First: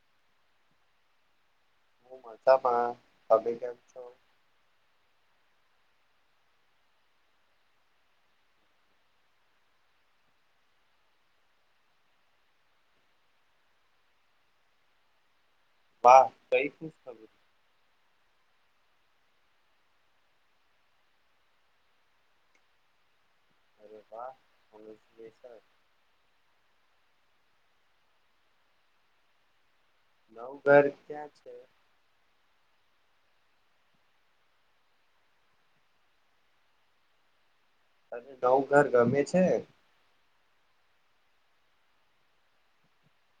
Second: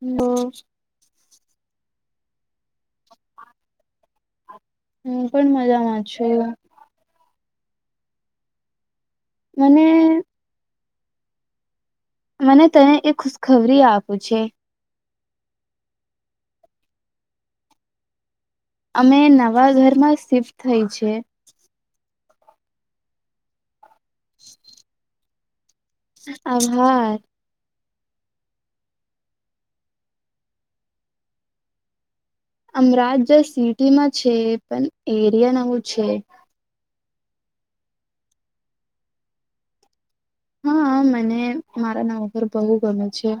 ન બ પણ અભિગ્ઞ છો પણ મજામાં છ એ મને મને તને એ ખુશખબરી આપું છે વાહ ગઈ ખ ખબર અમે નવા ઘરમાં શિફ્ટ થઈ છેી અરે બા પ આભા નવ ઘર ત્યાં છે અમરાજ જ સિટીમાં છે પણ એરિયા નવું છે ત નવ ઘર ગમે છે હા મને મારા ના વગર બહુ ગમે છે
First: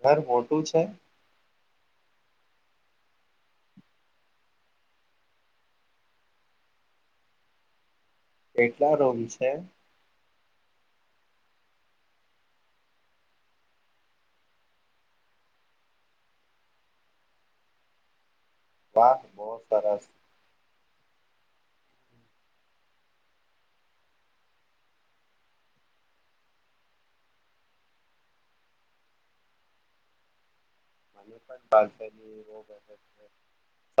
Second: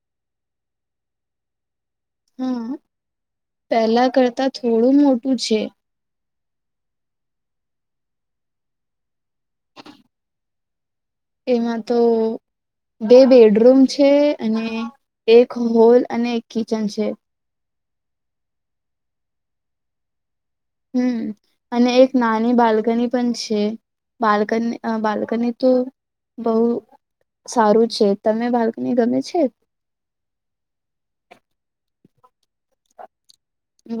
ઘર મોટું છે હા પહેલા કરતા થોડું મોટું છે કેટલા રોમ છે હ એમાં તો બે બેડરૂમ છે અને એક હોલ અને એક કિચન છે. વાહ બહત સારસ હમ્મ અને એક નાની બાલ્કની પણ છે બાલ્કની બાલ્કની તો બહુ સારું છે તમે બાલ્કની ગમે છે. મને [unintelligible]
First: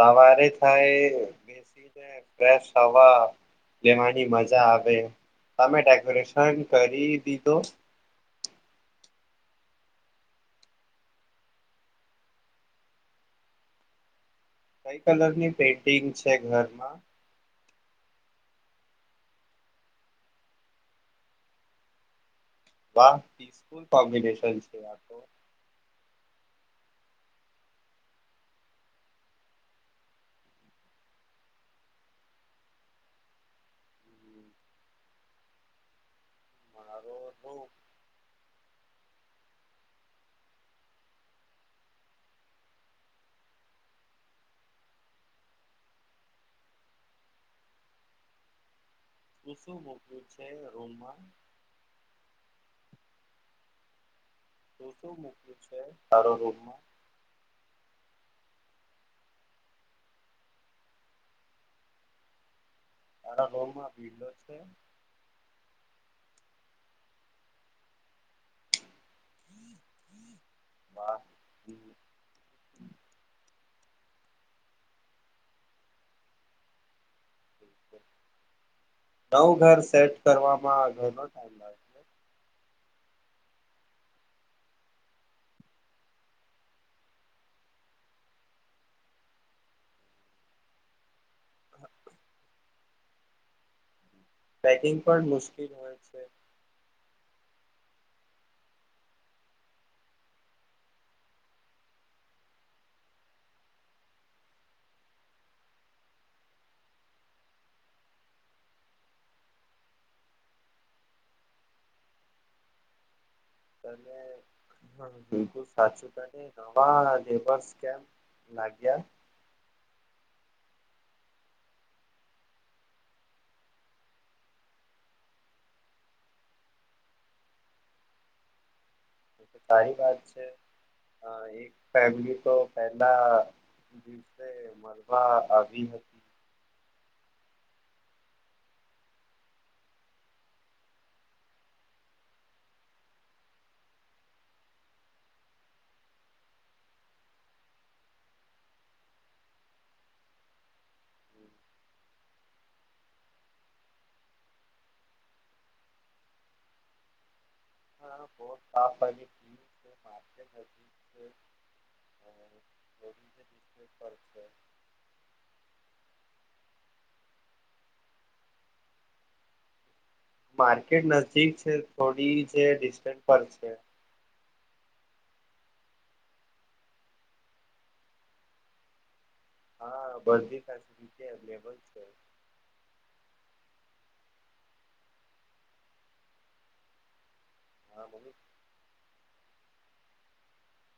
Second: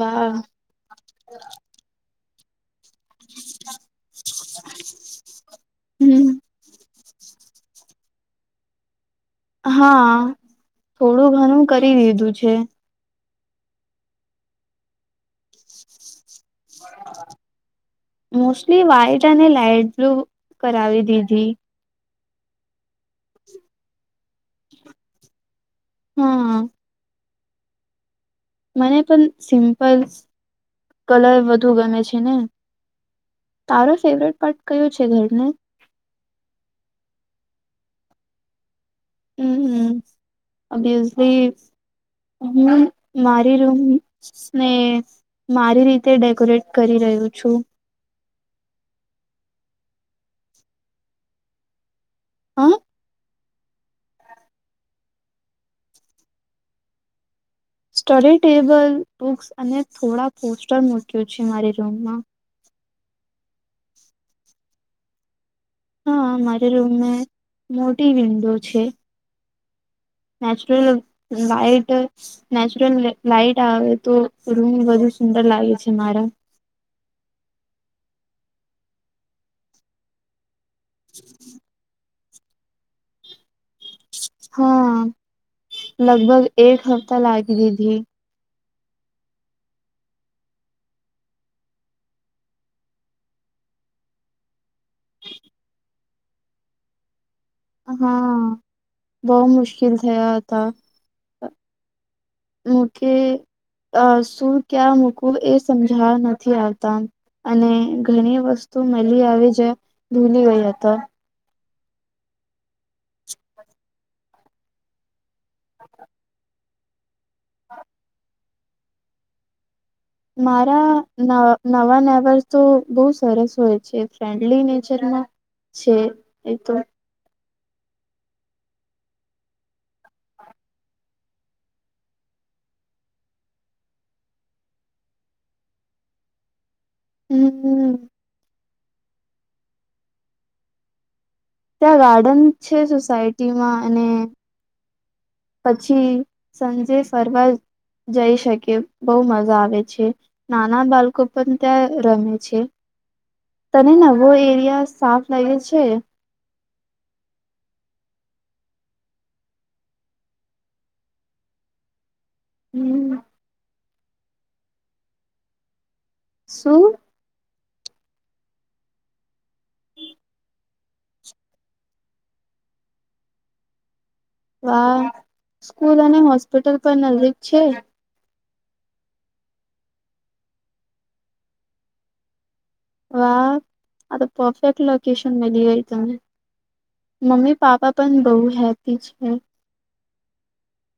વાહ થાય બેસીને ગેસ વા લેવાની મજા આવે તમે હમ ડેકોરેશન કરી દીધો હા થોડું ઘણું કરી દીધું છે. કઈ કલર ની પેન્ટિંગ છે ઘર હ. મોસ્ટલી વ્હાઈટ અને લાઇટ બ્લુ કરાવી દીધી વાહ કોમ્પિશન હ. મને પણ સિમ્પલ કલર વધુ ગમે છે ને તારો ફેવરેટ પાર્ટ કયો છે ઘરને? મારો હઉ. હમ્મ, હમબસલી હું મારી રૂમસ ને મારી રીતે ડેકોરેટ કરી રહ્યું છું. શું શું મૂક્યું છે રૂમમાં? હમ્મ? શું શું મૂકયુ છે તારો રૂમમાં? સ્ટડીટેબલ, બુક્સ અને થોડા પોસ્ટર મૂક્યું છે મારી રૂમમાં. તારા લોમ માં ભીલો છે? હા મારે રૂમમાં મોટી વિન્ડો છે. નેચરલ વાહ લાઇટ, નેચરલ લાઈટ આવે તો રૂમ વધુ સુંદર લાગે છે મારા. નવ ઘર સેટ કરવા માં ઘનો ટાઈમ લાગે. હા, લગભગ એક હપ્તા લાગી દીધી. હા. પેકિંગ પણ મુશ્કેલ હોય છે. હા બવ મુશ્કેલ થયા હતા. મુકે અ શું ક્યા મૂકું એ સમજાવા નથી આવતા અને ઘણી વસ્તુ મળી આવી જે ભૂલી ગયા હતા. તને ગ બિલકુલ સાચુ તો હે. નવા લેબર્સ કેમ લાગ્યા? મારા ન નવા નેવર તો બહુ સરસ હોય છે, ફ્રેન્ડલી નેચરમાં છે એ તો. સારી વાત છે એક ફેમલી તો પેલા દિવસે મળવા આવી હતી. હમ્મ ત્યાં ગાર્ડન છે સોસાયટીમાં અને પછી સંજે ફરવા જઈ શકે બહુ મજા આવે છે નાના બાળકો પણ ત્યાં રમે છે તને નવો એરિયા સાફ લાગે છે. હપજીક છે [unintelligible] હમ્મ ઉપપાર સું માર્કેટ નજીક છે થોડી જે ડિસ્ટન્સ પર છે વા સ્કૂલ અને હોસ્પિટલ પણ નજીક છે હા બધી ફેસલટી અવેલેબલ છે વાહ આ તો પરફેક્ટ લોકેશન મળી ગઈ તને મમ્મી પાપા હા પણ મમ્મી બઉુ હેપી છે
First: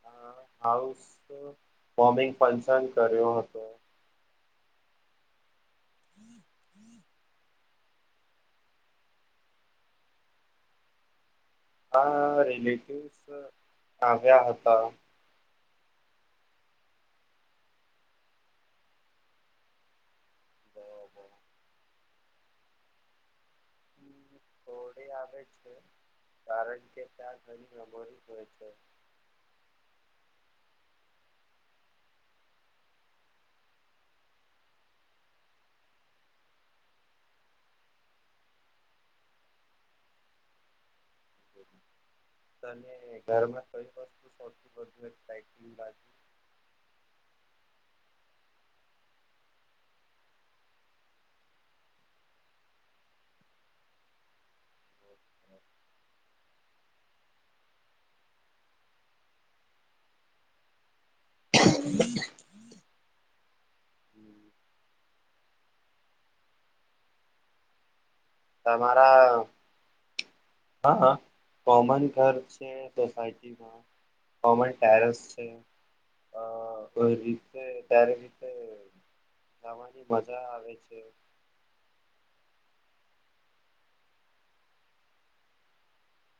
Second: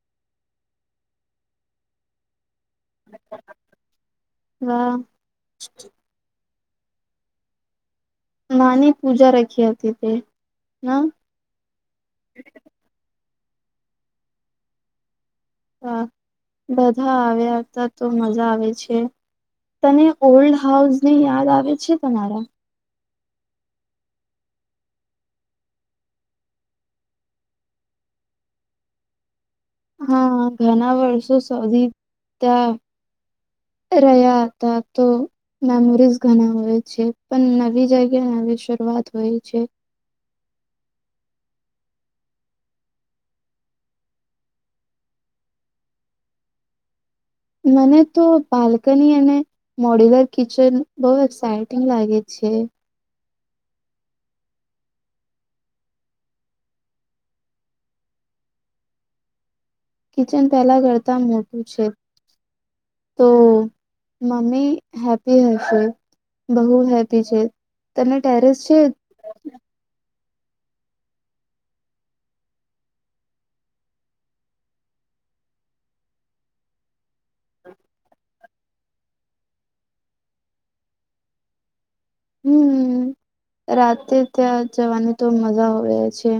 હ હાઉસ ફોમિંગ પંસન કર્યો હતો હા નાની પૂજા રાખી હતી તે હ હા રિલેટિવ આવ્યા હતા હ બધા આવ્યા હતા તો મજા આવે છે તને ઓલ્ડ હાઉસ ને બરોબર. યાદ આવે છે સુના થડે આવે છે કારણ કે ત્યાં ઘણી મેબોરી હોય છે હા ઘણા વર્ષો સધી ત્યાં રહ્યા હતા તો મેમોરીઝ ઘણા હોય છે પણ નવી જગ્યા નવી શરૂઆત હોય છે ત ઘરમાં કઈ વસ્તુ સૌથીટ બાુ મને તો બાલ્કની અને મોડ્યુલર કિચન બહ એક્સઇટિંગ લાગે છે કિચન પહેલા કરતા મોટું છે તો મમ્મી હેપી હશે બહુ હેપી છે તમને ટેરેસ છે તમારા હા કોમન ઘર છે સોસાયટીમાં કોમન ટેરેસ છે કો રીતે ત્યારે રીતે જવાની મજા આવે છે હમ રાતે ત્યાં જવાની તો મજા આવે છે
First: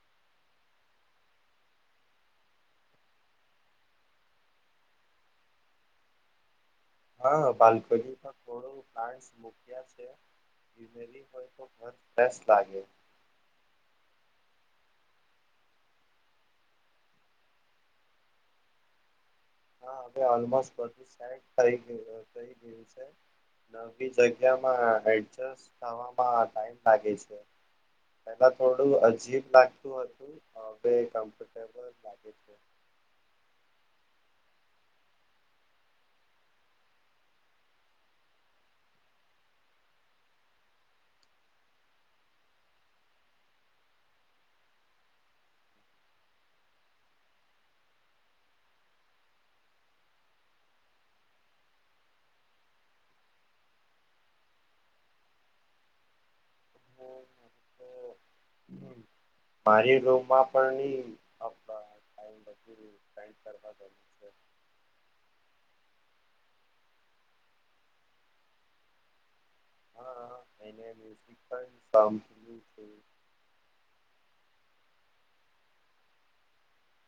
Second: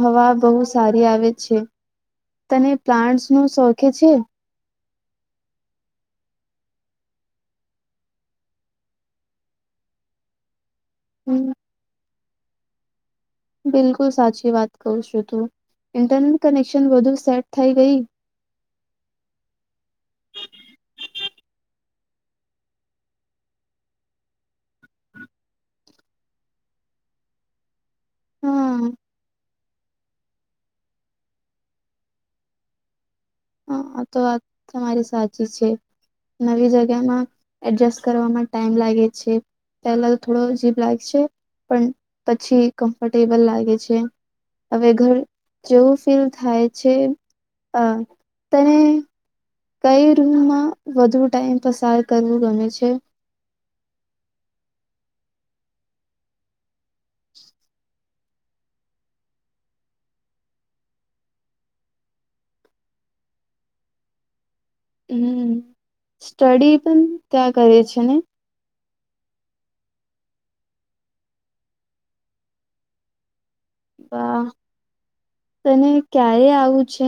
હવા બહુ સારી આવે છે તને પ્લાન્ટ્સ નું શોખે છે હા પાલકોની થોડું્ મક છે જીમેલી હોય તો ઘર પ્રસ લાગે બિલકુલ સાચી વાત ક છું તું ઇન્ટરનેટ કનેક્શન વધુ સેટ થઈ ગઈ હા હ ઓલમોધ થ ગયું ન જગ્યામાં થ ટ લાગ છે પલા હા થોડું અજીબ લાગ શું હતું હ કમફર્ટેબલ લાગે છે હ આ તો વાત તમારી સાચી છે નવી જગ્યામાં એડજસ્ટ કરવામાં ટાઈમ લાગે છે પહેલા તો થોડો જીભ લાગ છે પણ પછી કમ્ફર્ટેબલ લાગે છે હવે ઘર જેવું ફીલ થાય છે અ તને કઈ રૂમમાં વધુ ટાઈમ પસાર કરવું ગમે છે પણ હમ સ્ટડી પણ ત્યાં કરે છે ને હા એ મ્યઝિક પણ છે વાહ તને ક્યારે આવું છે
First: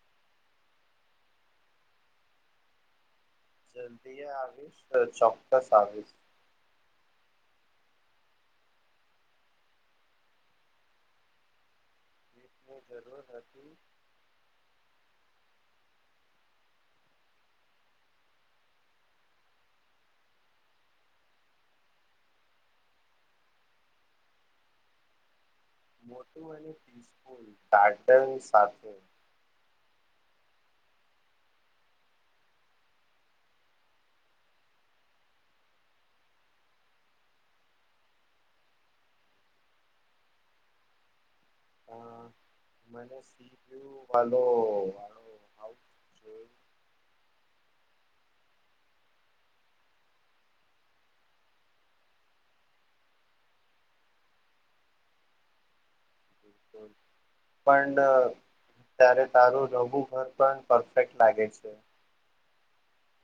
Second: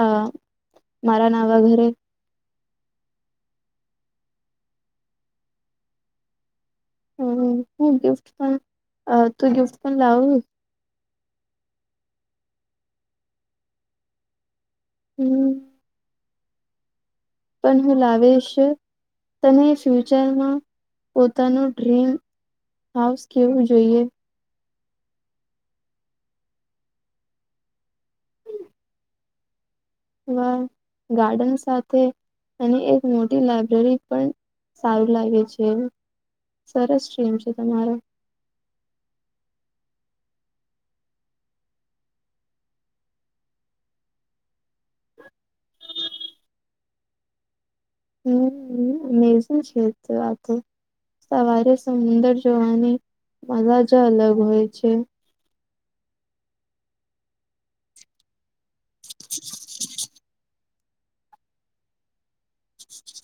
આ મારા નાવા ઘરે જલ્દી આવીશ ચોક્કસ આવીશ હમ હું ગિફ્ટ પણ તું ગિફ્ટ પણ લાવ એની જરૂર હતી હતી હમ પણ હું લાવીશ. તને ફ્યુચરમાં પોતાનું ડ્રીમ હાઉસ કેવું જોઈએ? પાર્સલ સાથે ગાર્ડન સાથે અને એક મોટી લાયબ્રેરી પણ સારું લાગે છે સરસ સ્ટ્રીમ છે તમારો હ મને સિપિયુ વાલો વાલો હમ એ શું છે કે આ તો સવારે સુંદર જોવાની મજા જ અલગ હોય છે. પણ ત્યારે તારું નવું ઘર પણ પરફેક્ટ લાગે છે.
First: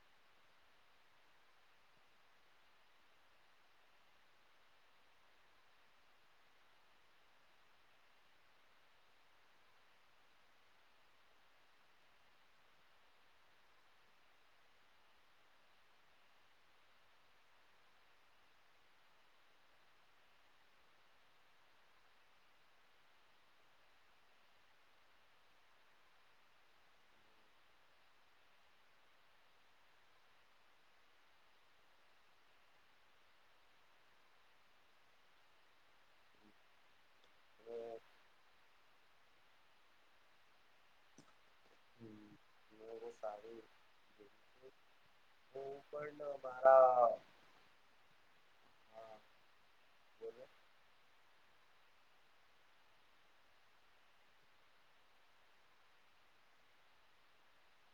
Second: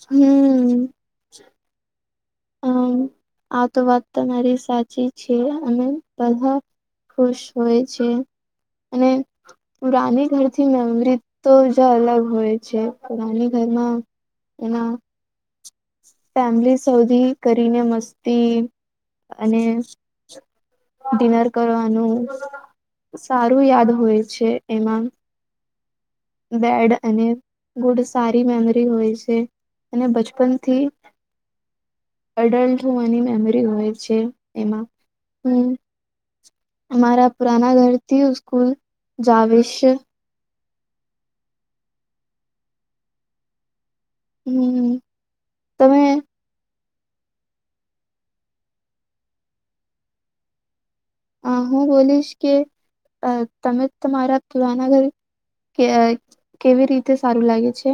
હમ અમ આ તો વાત તમારી સાચી છે અને બધા ખુશ હોય છે અને પુરાની ઘરથી મેમરી તો જ અલગ હોય છે પુરાની ઘરમાં એના ફેમિલી સૌથી કરીને મસ્તી અને ડિનર કરવાનું સારું યાદ હોય છે એમાં બેડ અને ગુડ સારી મેમરી હોય છે અને બચપનથી અડલ્ટ હોવાની મેમરી હોય છે એમાં હમ અમારા પુરાના ઘરથી સ્કૂલ જાવેશો. હમ, ઘર સારું. હમ હું તમે પણ મ મારા હા બોલો. અ હું બોલીશ કે અ તમે તમારા પુરાના ઘર કે કેવી રીતે સારું લાગે છે.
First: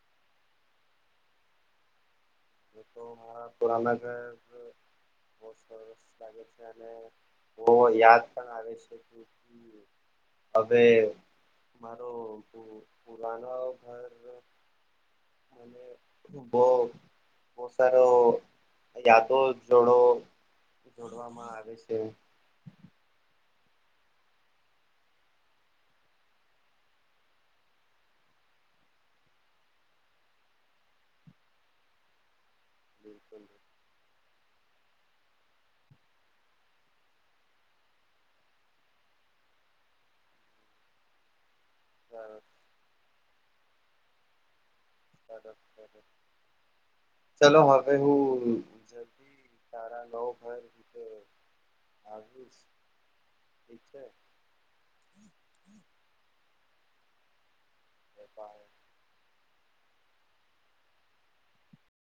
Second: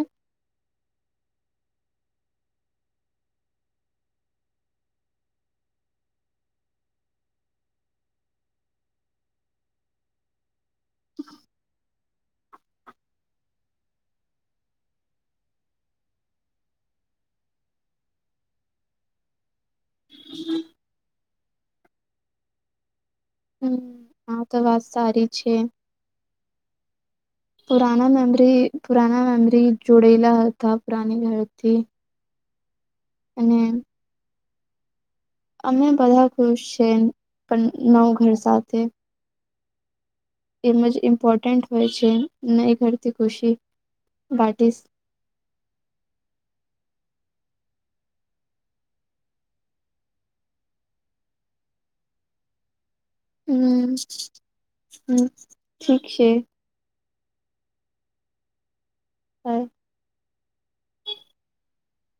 હું તો મારા પુરાના ઘર અ બહુ સરસ લાગે છે અને બહુ યાદ પણ આવે છે હવે મારો પુ પુરાનો ઘર મને હું બહુ બહુ સારો યાદો જોડો જોડવામાં આવે છે. હમ આા તો વાત સારી છે. પુરાના મેમરી પુરાના મેમરી જોડેલા હતા પુરાની ઘરથી બિલકુલ અને અમે બધા ખુશ છે પણ નવા ઘર સાથે એમ જ ઇમ્પોર્ટન્ટ હોય છે સરસ નહી કરતી ખુશી વાટ ઇઝ ચલો ચલો, ચલો હવે હું જલ્દી તારા નવો ઘર લીધો આવીશ. હમ હમ ઠીક છે. એ થાય હમ